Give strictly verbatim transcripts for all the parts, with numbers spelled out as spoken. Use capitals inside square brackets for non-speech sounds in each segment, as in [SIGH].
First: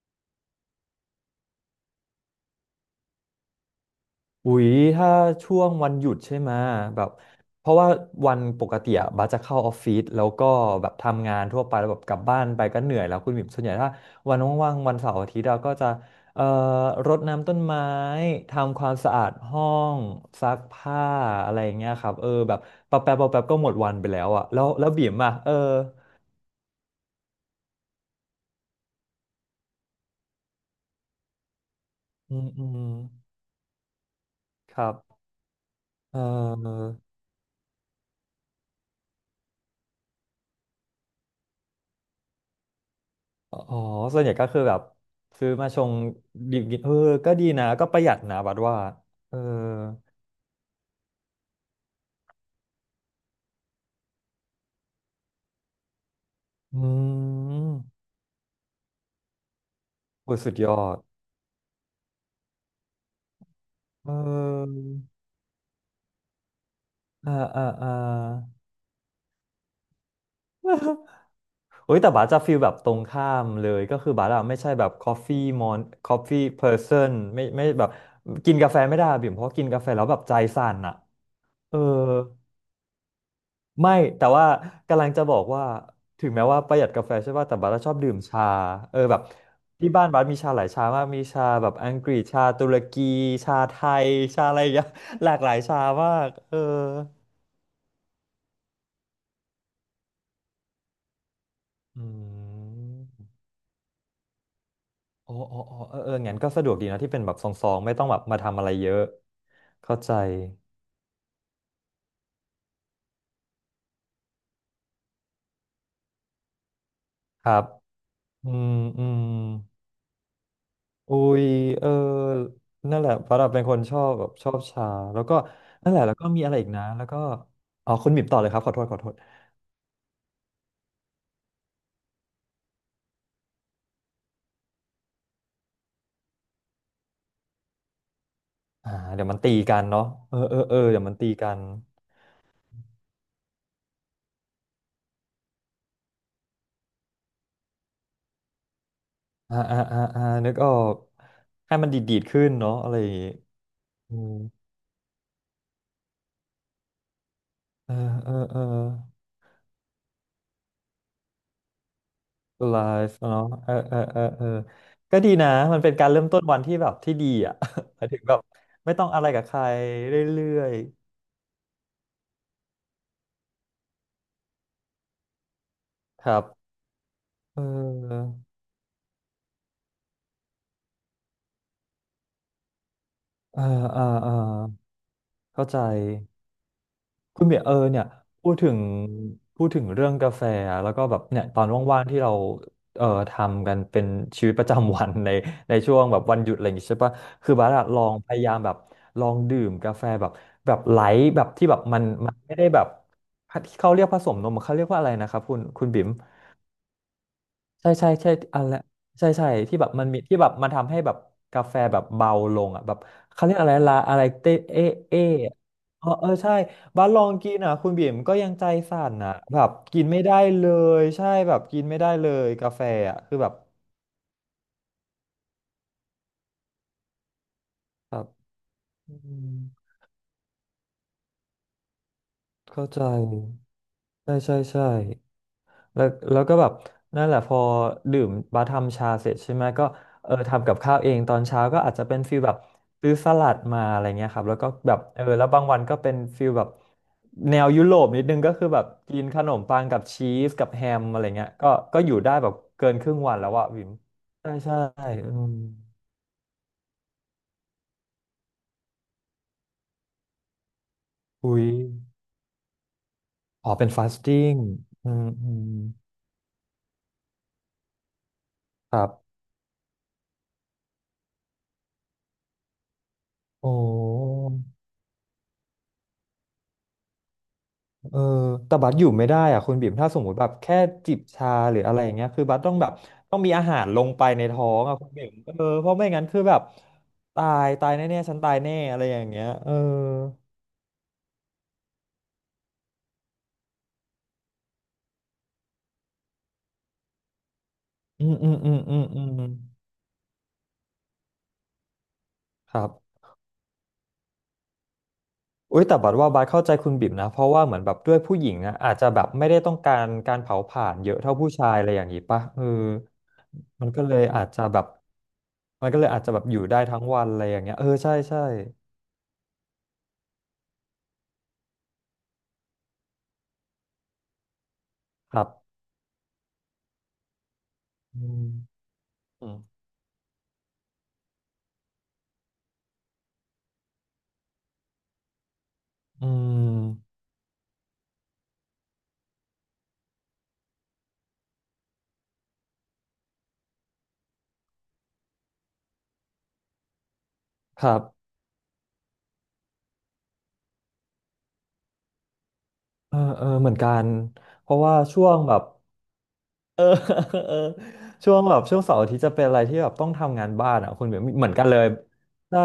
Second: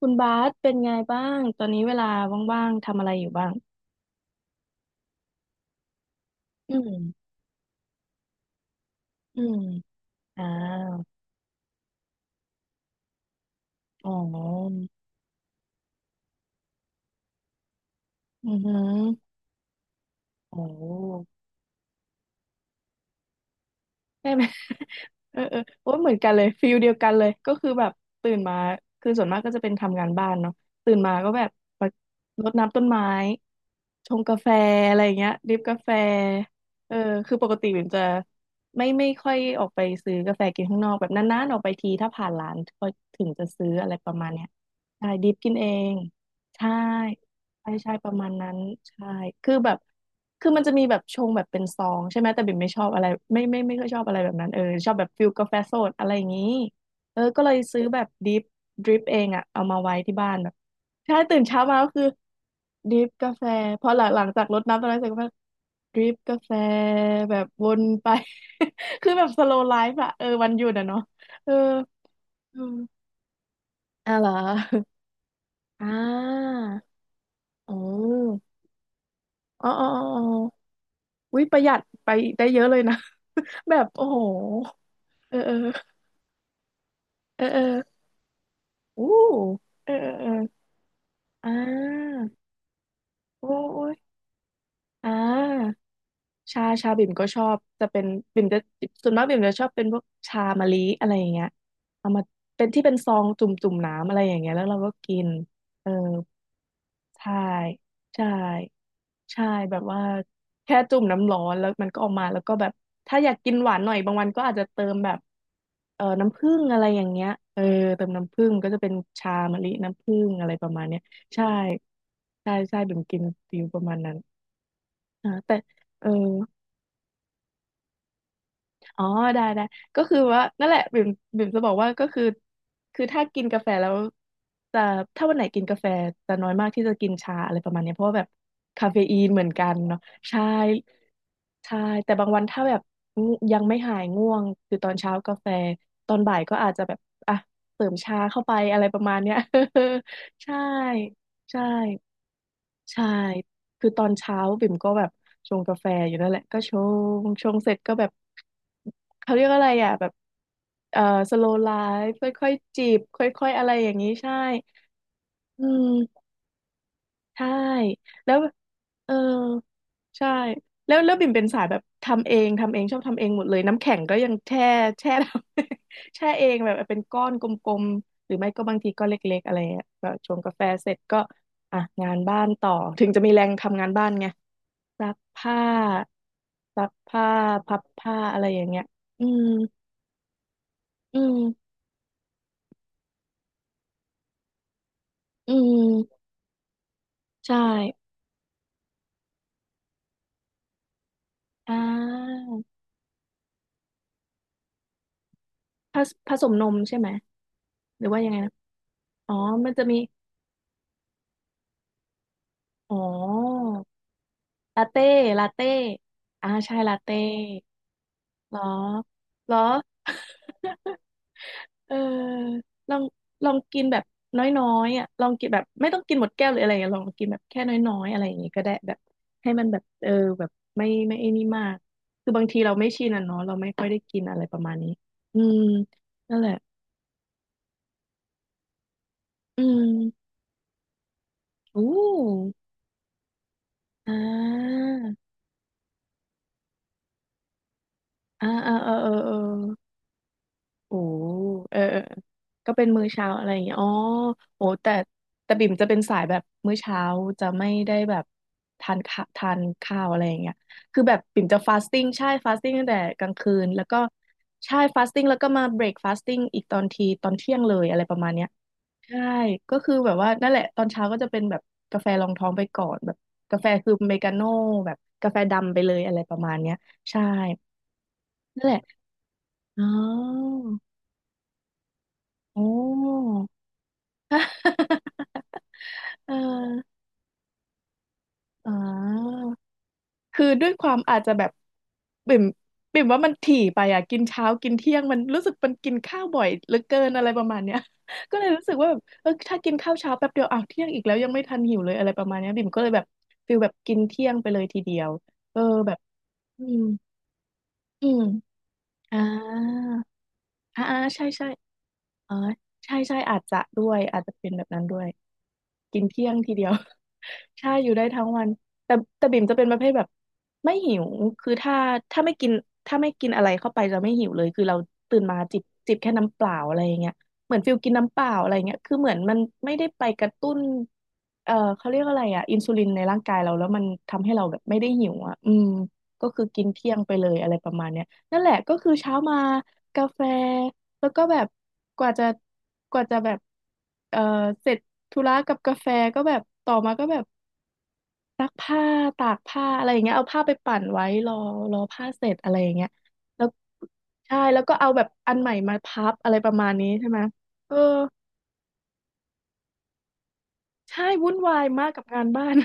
คุณบาสเป็นไงบ้าง ตอนนี้เวลาว่างๆทำอะไรอยู่บ้างอุ๊ยถ้าช่วงวันหยุดใช่ไหมอืแบบมเพราะว่าวันปกติอะบัสจะอืมเข้าออฟฟิศแล้วอ่าก็แบบทำงานทั่วไปแล้วแบบกลับบ้านไปก็เหนื่อยแล้วคุณบิ่มส่วนใหญ่ถ้าอ๋อวันว่างๆวันเสาร์อาทิตย์เราก็จะเอ่อรดน้ำต้นไม้อือหืทำความสะอาอดห้องซัโอ้กผ้าอะไรอย่างเงี้ยครับเออแบบปะแป๊บปะแป๊บก็หมดวันไปแล้ได้วไหอะม แล้วแล้วบิ่มอะเออเออเออโอ้ยเหมือนกันเลยฟิลเดียวกันเลยก็คือแบบตื่นมาคือส่วนมากก็จะเป็นทำงานบ้านเนาะตื่นมาก็แบบมาอืรมดอืน้ำต้นมไม้ชงกาแฟครัอะบไรอย่างเงี้ยดริปกาแฟเอเอออ คือปกติบิ่มจะไม่ไม่ค่อยออกไปซื้อกาแฟกินข้างนอกแบบนานๆออกไปทีถ้าผ่านร้านก็ถึงจะอ๋อซื้ออะไรประส่วนมาใหณญ่เนี้ก็ยคือแบบใช่ดริปซื้กิอนเอมาชงงดื่มใช่กินเออก็ดีนะใช่ก็ใช่ประปหยัระดมาณนะนั้บันดว่าใช่เออคือแบบ คือมันจะมีแบบชงแบบเป็นซองใช่ไหมแต่บิ่มไม่ชอบอะไรไม่ไม่ไม่ค่อยชอบอะไรแบบนั้นเออชอบแบบฟิลกาแฟสดอะไรอย่างนี้อืเออก็เลยซื้อแบมบดริปดริปเองอะเอามาไว้ที่บ้าโอ้นยแบสุบดยอดใช่ตื่นเช้ามาก็คือดริปกาแฟพอหลัเองหลังจากรดอน้ำต้นไม้เสร็จก็มาดริปกาแฟอ่าแบบอ่าวนอ่า ไป [LAUGHS] คือแบบสโลไลฟ์อะเออวันหยุดอะเนาะเออ [LAUGHS] โอ้ยแต่บาสจะฟีอืลแบมบตรงข้ามเลยก็คืออ่ะเหบารสออะไม่ใช่แบบ coffee mon อ่ coffee า person ไม่ไม่อ๋แบบอกินกาแฟไม่ได้อะบิ่มเพราะกิอ๋อนกาอ๋อแฟอ๋อ แล้วแบบใจสั่นอะวิประหยัเออ ดไปได้เยอะเลยนะ [LAUGHS] แบบไม่โอ้โหแต่ว่ากำลังจะบเอออกเออว่าถึงแม้ว่าประหยัดกาแฟใช่เออป่ะแต่เออบัสชอบดื่มชาเอออู้แบบเอที่อบ้านบัเอสอมีชาหลายชามากมีชาเอออ่แบบอังกฤาษชาตุรกีโอ้ชาไทโอ้ยยชาอะไรอย่างเงี้ย อ่ [LAUGHS] หลากหลายชาามากเออชาชาบิ่มก็ชอบจะเป็นบิ่มจะส่วนมากบิ่มจะชอบเป็นพวกชามะลิอะไรอย่างเงี้ยอืเอามาเป็นที่เป็นซองมจุ่มจุ่มน้ำอะไรอย่างเงี้ยแล้วเราก็กินโอ้โอ้โอ้เออเออเอองั้นก็สะดวกดีนะที่เป็นแบใช่บซองๆไม่ต้องแบบใช่ มาทำอะไรเยอะใช่แบบเข้าว่าใจแค่จุ่มน้ำร้อนแล้วมันก็ออกมาแล้วก็แบบถ้าอยากกินหวานหน่อยบางวันก็อาจจะเติมแบบเอ่อน้ำผึ้งอะไรอย่างเงี้ยครัเออบเติมน้ำผึ้อืงก็มจะเป็นอืม ชามะลิน้ำผึ้งอะไรประมาณเนี้ยอุ้ใช่ยเออใช่ใช่บิ่นั่มนแหละกินปราะดับฟิเป็นลคปนระชมาณอบนั้นแบบชอบชา แล้วอ่าก็แต่นั่นแหละ เออแล้วก็มีอะไรอีกนะแล้วก็อ๋อคุณบิบต่อเลยครับ ขอโทษขออ๋อโทษได้ได้ก็คือว่านั่นแหละบิ่มบิ่มจะบอกว่าก็คือคือถ้ากินกาแฟแล้วจะถ้าวันไหนกินกาแฟจะน้อยมากที่จะกินชาอะไรประมาณเนี้ยเพราะว่าแบบคาอ่าเฟอีเดี๋นยวมันเหมือนตีกันกันเนาะเนาะเออใช่ เออเออเดี๋ยวมันตีกันใช่แต่บางวันถ้าแบบง่วงยังไม่หายง่วงคือตอนเช้ากาแฟตอนบ่ายก็อาจจะแบบอ่ะเสริมชาเข้าไปอะไรประมาณเนี้ย อ่าอ่าอ่าอ่า [LAUGHS] นึใช่กออกใช่ให้มันดีดดีดขึ้นเนาะอะไรใช่อย่างงี้คือตอนอืมเช้าบิ่มก็แบบชงกาแฟอยู่นั่นแหละก็ชงชงเสร็จเอก็อแบบเออเออเขาเรียกอะไรอ่ะแบบเอ่อสโลไลฟ์ค่อยไลๆจิบฟ์คเนาะ่อยๆอะเอไรออย่าเองอนี้เออใช่เออก็ดีนะ อืมันเป็นการมเริ่มต้นวันที่แบบที่ดีใช่อ่ะ [LAUGHS] หมายถึงแล้แบวบไม่ต้องเออ อะไรกับใครเรใช่ื่อยแล้วแล้วบิ่มเป็นสายแบบทำเองทำเองชอบทำเองหมดเลยน้ำแข็งก็ยังแช่ [LAUGHS] แช่ทำ [LAUGHS] ๆ คแช่รัเอบ งแบบเป็นก้อนกเลมๆหออรือไม่ก็บางทีก็เล็กๆอะไรเงี้ยก็ชงกาแฟเสร็จก็อ่ะงานบ้านต่อถึงจะมีแรงอ่าทำงานอ่าบ้านไงอ่า ซักผ้าเข้าใจซักผ้าคุณเบียร์เออพับเนี่ยผ้าอะไรพูดอย่างถึงเงี้ยอืมพูดถึงเรื่องกาแฟอะแล้วก็แบอืบเนี่ยตอนมว่างๆที่เราเอ่อทำกันเป็นชีวิตประจำวัน [LAUGHS] ในอืในช่วงแบมบวันหยุดอะไรอย่างงี้ใช่ปะคือใช่บาร์อะลองพยายามแบบลองดื่มกาแฟแบบแบบไลท์แบบที่อ่แบบมันมันาไม่ได้แบบเขาเรียกผสมนมเขาเรียกว่าอะไรนะครับคุณคุณผบิ๋ม สผสมนมใช่ไหมใช่หรือใช่ว่ายัใช่งไงนะอะไรใช่อ๋อใช่มันที่จะแบบมีมันมีที่แบบมันทำให้แบบกาแฟแบบเบาลงอ่ะแบอ๋บเขาเรียกอ อะไรลาอะไรเตเอลาเต้เออะลาเต้เออเอออ่าใช่ใช่ลาบ้านเต้ลองกินอ่ะคุณบิ่มก็ยังเหรอใจสั่นอ่ะเหรแบอ บกินไม่ได้เล [LAUGHS] ยใช่แบบกินเออไม่ได้เลยกาแฟลองอ่ะคือลแบอบงกินแบบน้อยๆอ่ะลองกินแบบไม่ต้องกินหมดแก้วหรืออะไรอย่างเงี้ยลองกินแบบแค่น้อยๆแบอะไรบอย่างงี้ก็ได้แบบอืให้มมันแบบเออแบบไม่ไม่ไอ้นี่มาก คือบางทีเราเข้าไม่ใจชินอ่ะเนาะเราไม่ค่อยได้กินใช่อะไรปใช่ระมาณใช่ นี้อืมแล้วนั่แล้นวแหก็ละแบบนั่นแหละพอดื่มบาทำชาเสร็จใช่อืไหมก็มเออทำกับข้าวเองตอนเช้าก็อู้อาจจะเป็นฟีลแบบซื้อสลัดมาอะไรอ่เงี้ยครับแล้วก็าแบบเออแล้วบางวันก็เป็นฟีลแบบแนวยุโรปนิดนึงอ่าก็คืออ่าแบบเออเออกินเออ ขนมปังกับชีสกับแฮโอ้มอะไรเงี้ยก็เออเอก็ออยู่ได้แบบก็เป็นเกินมื้คอรึ่งเช้าวันอะแล้ไรวอย่างอะเงี้ยวิอ๋อมใช่โอ้ใช่แต่อืมแต่บิ่มจะเป็นสายแบบมื้อเช้าจะไม่ได้แบบทานข้าทานข้าวอะไรอย่างเงี้ยคือแบบบิ่มจะอุ้ยฟาสติ้งใช่ฟาสติ้งตั้งแต่กลางคืนอ๋อแล้เป็วนก็ฟาสติ้งใช่ฟาอืสติ้งมแล้วก็อืมามเบรกฟาสติ้งอีกตอนทีตอนเที่ยงเลยอะไรประมาณเนี้ยครัใช่บก็คือแบบว่านั่นแหละตอนเช้าก็จะเป็นแบบกาแฟรองท้องไปก่อนแบบกาแฟโอ้ คือเมกาโน่แบบกาแฟดำไปเลยอะไรประมาณเนี้ยใช่เออนั่นแหแต่ละบัสอยู่ไม่ได้อ่ะคุณอ๋อบิ่มถ้าสมมุติแบบแค่จิบชาหรืออะไรอย่างเงี้ยคือบัสโอ้ ต้องแบบต้องมีอาหารลงไปในท้องอ่ะคุณบิ่มเออเพราะไม่ [LAUGHS] งั้นเอคือแบบอตายตายแน่ๆฉันตายอ๋แน่อะไรอย่างเงี้อยเออคือด้วยความอาจจะแบบบิ่มบิ่มว่ามันถี่ไปอ่ะกินเช้ากินเที่ยงมันรู้สึกมันกินข้าวบ่อยเหลือเกินอะไรประมาณเนี้ย อื [LAUGHS] ก็มเลอืยมรู้อืสึกมว่าแบอืบมอืเออมถ้ากินข้าวเช้าแป๊บเดียวอ้าวเที่ยงอีกแล้วยังไม่ทันหิวเลยอะไรประมาณเนี้ยบิ่มคก็รัเลบยแบบฟิลแบบกินเที่ยงไปเลยทีเดียวเอออุ้ยแบแต่บบัดว่าบัดเข้าอืใจมคุณบิ่มนะเพราะว่าเหมือนแบบอืด้วยมผู้หญิงนะอาจจะอ่แบบไม่ได้ต้องาการการเผาผอ่าลาอ่าญเยอะใช่เท่าใช่ผู้ชายอะไรอย่างงี้อ๋อป่ะเออใช่ใช่อาจจะด้มันวยก็เลอายจจะอาจเป็นจะแบบแบนั้บนด้วย มันก็กินเลยอาจเที่ยจะงแบบทีอยู่เดียว ได้ทั้งวันอะไรอ [LAUGHS] ย่างใช่เงี้ยเอออยู่ได้ใช่ทั้งใช่วันแต่แต่บิ่มจะเป็นประเภทแบบไม่หิวคือถ้า ถ้าไม่กินถ้าไม่กินอะไรเข้าไปจะไม่หิวเลยคือเราตื่นคมารับจิบจิบแค่น้ำเปล่าอะไรอย่างเงี้ยเหมือนฟิลกินน้ำเปอืล่าอะไรเงี้ยคือเหมือนมันไม่ม ได้ไปกระตุ้นเอ่อเขาเรียกอะไรอ่ะอินซูลินในร่างกายเราแล้วมันทำให้เราแบบไม่ได้หิวอ่ะอืมก็อืคือกินมเที่ยงไปเลยอะไรประมาณเนี้ยนั่นแหละก็คือเช้ามากาแฟ แล้วก็แบบกว่าจะกว่าจะแบบเออเสร็จธุระกับกาแฟก็แบบต่อมาก็แบบครับซักผ้าตากผ้าอะไรอย่างเงี้ยเอาผ้าไปปั่นไว้รอรอผ้าเสร็จอะไรอย่างเงี้ยเออแล้เออวเหมือนกันใช่แล้วเพก็ราะเอาว่าแบบช่วอันงใหม่แบบมาพับอะไรประมาณเออ นี้ใช่ไหม [LAUGHS] เออเออช่วงแบบช่วงเสาร์อาทิตย์จะเป็นอะไรที่แบบต้องทำงานบ้านอ่ะใช่คุณแบบวุ่นเหมือนวากัยนเลยมากกับงานบ้าน ได้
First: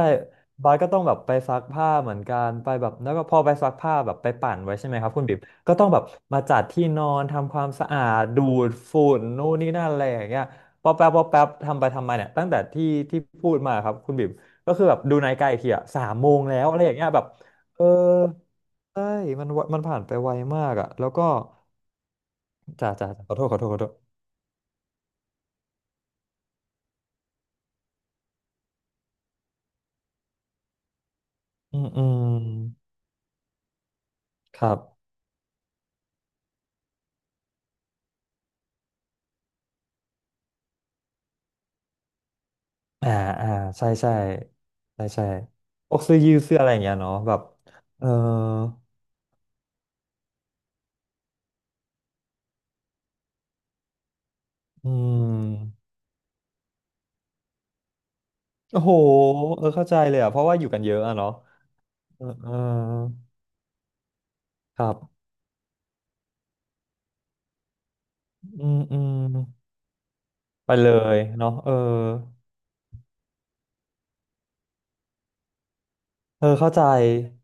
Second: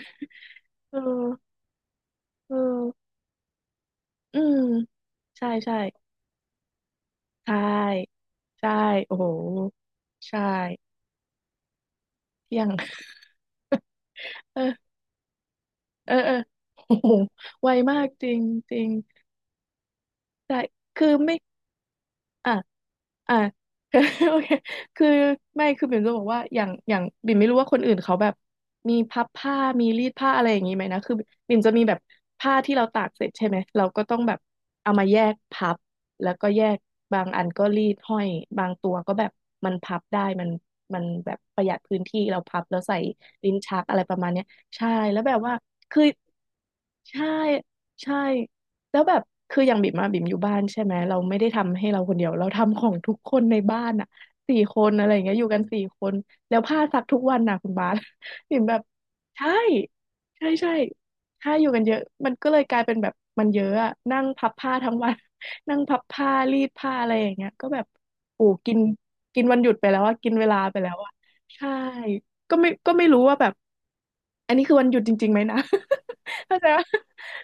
บาสก็ [LAUGHS] เออต้องแบบไปซักผ้าเหมือนกันเอไปอแบบแล้วก็พอไปซักผ้าแบบไปอืปั่มนไว้ใช่ไหมครับคุณบิ๊บใช่ก็ใช่ต้องแบบมาจัดที่นอนใชทำความสะอา่ดดูใช่ดฝุ่โอ้นโหนู่นนี่นั่นอะไรอย่างใช่เงี้ยพอแป๊บพอแป๊บทำไปทำมาเนี่ยตั้งเที่แต่ยง ที่ [LAUGHS] ที่พูดมาครับคุณบิ๊บก็คืเออ อแบบดูนาฬิกาอีกทีอ่ะสาเอมอโมเออ งแล้ว [LAUGHS] อะไรอโอ้ย่างเงี้โหยแบบไวเออ มากจริงจริง ใช่มันวะมันผ่านไปไวแต่มากอ่ะแล้คืวอก็ไม่ อ่ะ จ่าจ่าขอ่า อโทษขอโทษขอโทษ [LAUGHS] โอเคคือไม่คือบิ่มจะบอกว่าอย่างอย่างบิ่มไม่รู้ว่าคนอื่นเขาแบบมีพับผ้ามีรีดผ้าอะไรอย่างนี้ไหมนะคือบิ่มจะอืมีมแบบอืมผ้าที่เราตากเสร็จใช่ไหมเราก็ต้องแบบครับเอามาแยกพับแล้วก็แยกบางอันก็รีดห้อยบางตัวก็แบบมันพับได้มันมันแบบประหยัดพื้นที่เราพับแล้วใส่อ่าอ่าลิ้นชักใช่อะไรปใช่ระมาณเนี้ยใช่ใช่แล้วใช่แบบว่าพวคืกอเสื้อยืดเสื้ออะไรอย่างเงี้ยเนาะใช่แบบเออใช่ แล้วแบบคืออย่างบิ่มอะบิ่มอยู่บ้านใช่ไหมเราไม่ได้ทำให้เราคนเดียวเราทำของทุกคนในบ้านอะสี่คอืนอะไรอย่างเงี้ยอยู่กันสี่มคนแล้วผ้าซักทุกวันนะคุณบาส [LAUGHS] บิ่มแบโอ้บโหใช่เออเข้าใจเลยอ่ะเพใช่ราะว่าอยู่ใช่กันเยอะอ่ะเนาะใช่อยู่กันเยอะเออมันก็เออเลยกลายเป็นแบบมันเยอะอะนั่งพับผ้าครัทั้งวัน บ [LAUGHS] นั่งพับผ้ารีดผ้าอะไรอย่างเงี้ยก็แบบโอ้อืกิมนอืมกินวันหยุดไปแล้วอะกินเวลาไปไปเลแล้วอะยเนาะใช่เออ ก็ไม่ก็ไม่รู้ว่าแบบอันนี้คือวันหยุดจริงๆไหมนะ เอ [LAUGHS] อเข้าใจเข้าใจว่า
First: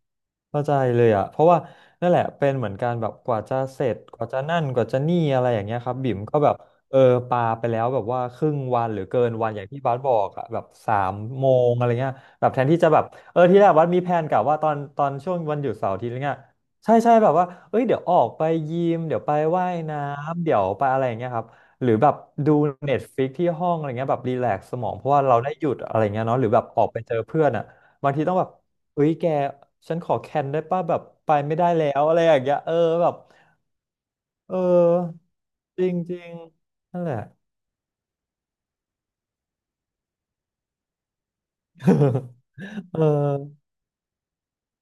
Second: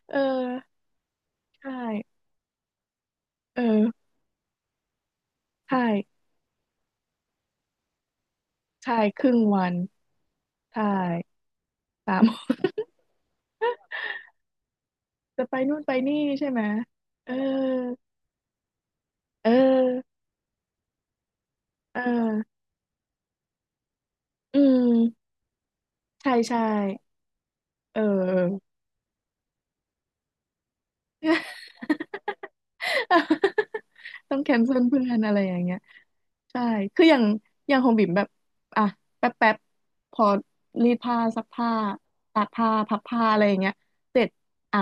เออเข้าใจเลยอ่ะเพราะว่าใชนั่นแห่ ละเป็นเหมือนกันแบบกว่าจะเออเสร็จกว่าจะนั่นกว่าจะนี่อะไรอย่างใชเงี้ยครับบิ่ม่ก็แบบเออปาไปแล้วแบบว่าครึ่งวันใช่หรือคเกิรึ่นงวันอวัย่างนที่บาสบอกอ่ะแบบใช่สามโมงอะไรเงี้ยสาม [LAUGHS] แบบแทนที่จะแบบเออที่แรกบัสมีแผนกะว่าตอนตอนช่วงจะไปวันหยุดนู่นเสาไปร์อาทิตย์นี่อะไรเงี้ยใช่ไหมใช่ใช่เอแบอบว่าเอ้ยเดี๋ยวออกไปยิมเดี๋ยวไปเอว่ายน้อำเดี๋ยวไปอะไรอย่างเงี้ยครับหรือเออแบบดูเน็ตฟลิกที่ห้องอะไรเงี้ยแบบรีแลอืกซ์สมองเพราะว่ามเราได้หยุดอะไรเงี้ยใช่เนาะหรือใช่แบบออกไปเจอเพื่อนอ่ะ เอบางทีต้องแบบอ เอ้ยแกฉันขอแคนได้ป่ะแบบไปไม่ได้แล้วอะไรอย่าง [LAUGHS] เงี้ยเออแบบต้องแคเอนเซิลเพื่อนออะไรอย่างเงี้ย จริงจริงใช่ นั่คืนอแหอย่าละ งอย่างของบิ่มแบบอ่ะแป๊บแป๊บพอรีดผ้าซักผ้าตากผ้า [LAUGHS] พัเอบผ้าอะไรอย่างอเงี้ยเสร็จอ่ะ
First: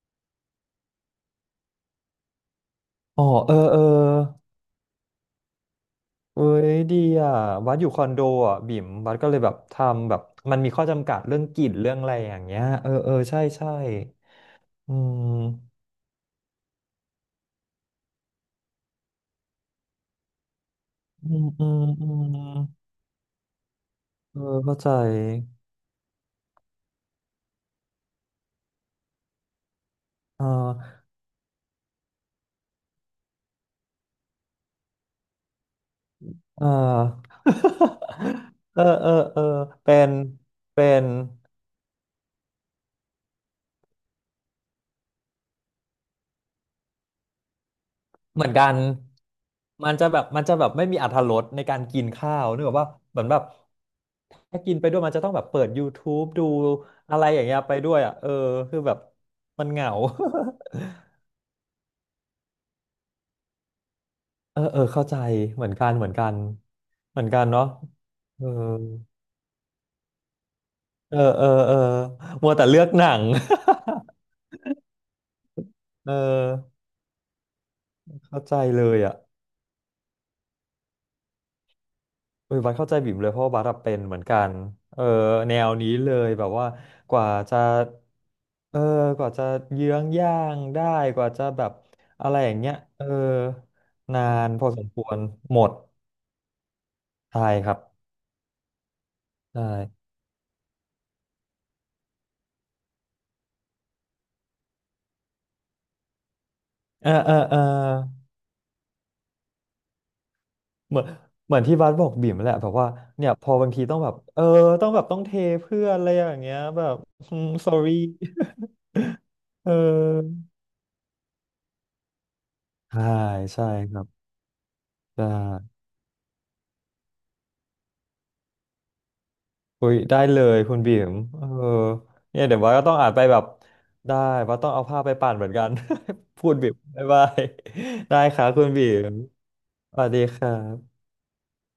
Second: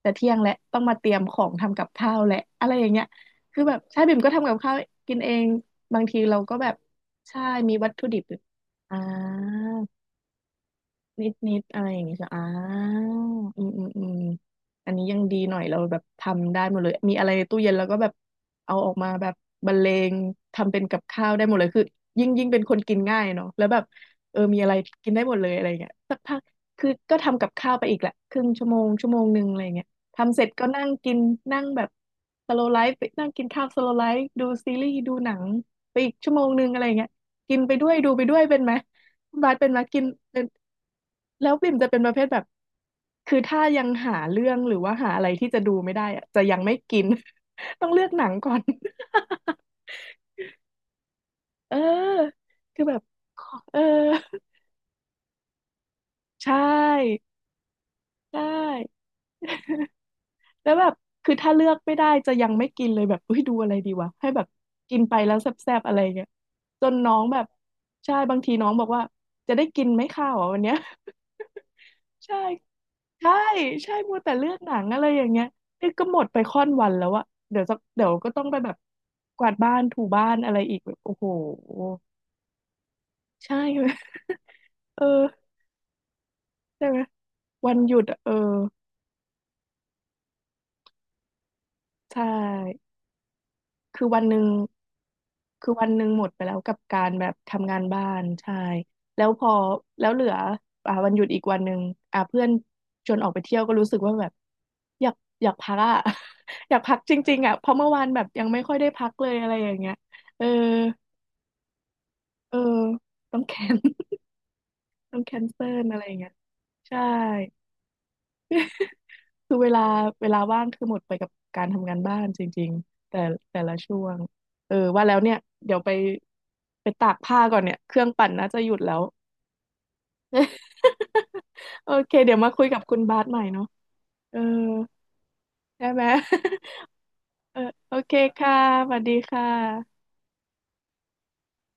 แต่เที่ยงแล้วต้องมาเตรียมของทำกับข้าวแหละอะไรอย่างเงี้ยอ๋อ เออคือแบเอบอใช่บิ่มก็ทำกับข้าวกินเองบางทีเราเอ้ก็แบบยดีอ่ะใช่วัมีดอวัยู่ตคอถุนดิโดบอยู่อ่ะบิ่มอ่า วัดก็เลยแบบทำแบบมันมีข้อจำกัดนิดเรื่องนิกดลิ่นอะไรเรื่อองย่างอะไรงี้ใช่อย่าอ่างเงี้ยเอออืเออมใช่อืใช่มอืมอัอืนนี้ยังดีมหน่อยเราแบบทำได้หมดเลยมีอะไรในตู้เย็นแล้วก็แบบเอาออกมาแบบบรรเลงทำเป็นกับข้าอืวได้มหมดเลอืยมคืออืยิ่งยิ่งเป็นคนมกินง่ายเนาะแล้วแบบเอเอออมีอะไรเข้าใจกินได้หมดเลยอะไรเงี้ยสักพักคือก็ทำกับข้าวไปอีกแหละครึ่งชั่วโมงชั่วโมงหนึ่งอะไรเงี้ยทำเสอ่ร็จก็นั่งากินนั่งแบบสโลไลฟ์ไปนั่งกินข้าวสโลไลฟ์ดูซีรีส์ดูหนังไปอีกชั่วโมงหนึ่อ่งอะไรเงี้ยา กินไปด้วยดูไปด้วยเป็นไหม [LAUGHS] เออเออคุเอณอบาสเป็นมาเป็กินนเป็นเป็น แล้วบิ่มจะเป็นประเภทแบบคือถ้ายังหาเรื่องหรือว่าหาอะไรที่จะดูไม่ได้อะจะยังไม่กิน [LAUGHS] ต้องเลือกหนังเหมือก่นอน กันมัน [LAUGHS] จะแบบมันจะแบบไม่มีอรรถรสในเออการกินข้าวนึกออกคือว่าแบบเหมือนแบขบอเออถ้ากินไปด้วยมันจะต้องแบบเปิด ยู ทูบ ดูใชอะ่ไรอย่างเงี้ยไปด้วยอ่ะเออใช่คือแบบมันเหงา แล้วแบบ [LAUGHS] คือถ้าเลือกไม่ได้จะยังไม่กินเลยแบบเฮ้ยดูอะไรดีวะให้แบบเออเออกินเข้าไปใจแล้วแซเหมือ่นบกัๆนอะไรเหมือนเงี้กัยนจนน้อเหมืงอนแบกับนเนาะใช่บางเออทีน้องบอกว่าจะได้กินไหมข้าวอ่ะวันเนี้ย เออเออเออ [LAUGHS] ใช่ มัวแต่เลือกหนัง ใช่ใช่มัวแต่เลือกหนังอะไรอย่างเงี้ยนี่ [LAUGHS] ก็เอหมดไปอค่อนวันแล้วอะเดี๋ยวจะเดี๋ยวก็เข้าต้องใจไปแบบเลยอ่ะ กวาดบ้านถูบ้านอะไรอีกแบบโอ้โหเออบัสเข้าใจบิ่มเลยเพราะว่าใช่ บัสอะเป็นเหมือนกันเอ [LAUGHS] เอออแนวนี้เลยแบบว่าใช่ไหมกว่าจะวันหยุดอะเออเออกว่าจะเยื้องย่างได้กว่าจะแบบใช่อะไรอย่างเงี้ยเออคือวันานหนึ่ง นพอสมควรหมคือดวันหนึ่งหมดไปแล้วกับการแบบใช่คทำรังาบนบ้านใช่แล้วพอใช่แล้วเหลืออ่าวันหยุดอีกวันหนึ่งอ่าเพื่อนชวนออกไปเที่ยวก็รู้สึกว่าแบบอยากอยากพักอ่ะ [LAUGHS] อยากพักเออจเอริองๆอ่ะเออเพราะเมื่อวานแบบยังไม่ค่อยได้พักเลยอะไรอย่างเงี้ยเออเหมือนเหมือนที่บัสบอกบิ่มแหเอละอแบบว่าเนี่ยต้องพอแคบางน ทีต้องแบบ [LAUGHS] เออต้องแบบต้ต้อองงแคเทนเซิเพื่ลอนอะไรอะอไรย่างอเงี้ยย่างเงี้ยแบบใช่อืม sorry คือ [LAUGHS] เวเอลาเวลาอว่างคือหมดไปกับการทำงานบ้านจริงใช่ๆแต่แต่ใช่ละคช่รัวบงเออว่าแล้วใช่ เนี่ยเดี๋ยวไปไปตากผ้าก่อนเนี่ยเครื่องปั่นน่าจะหยุดแล้ว อุ้ยได้เลยคุณบีมเอ [LAUGHS] อโอเคเดี๋ยวเนี่ยมาเดี๋ยคุวยว่ากับก็ต้อคุงณอ่านบาไปสใหแบม่บเนาะได้เออว่าต้องเอาผ้าไปปั่นเหมือนกัน ได้ไหม [LAUGHS] พูดบีม [LAUGHS] บ๊ายบาย เออโอ [LAUGHS] เคได้ครับค่ะคุณบีสวัสมดีค่ะสวัสดีครับ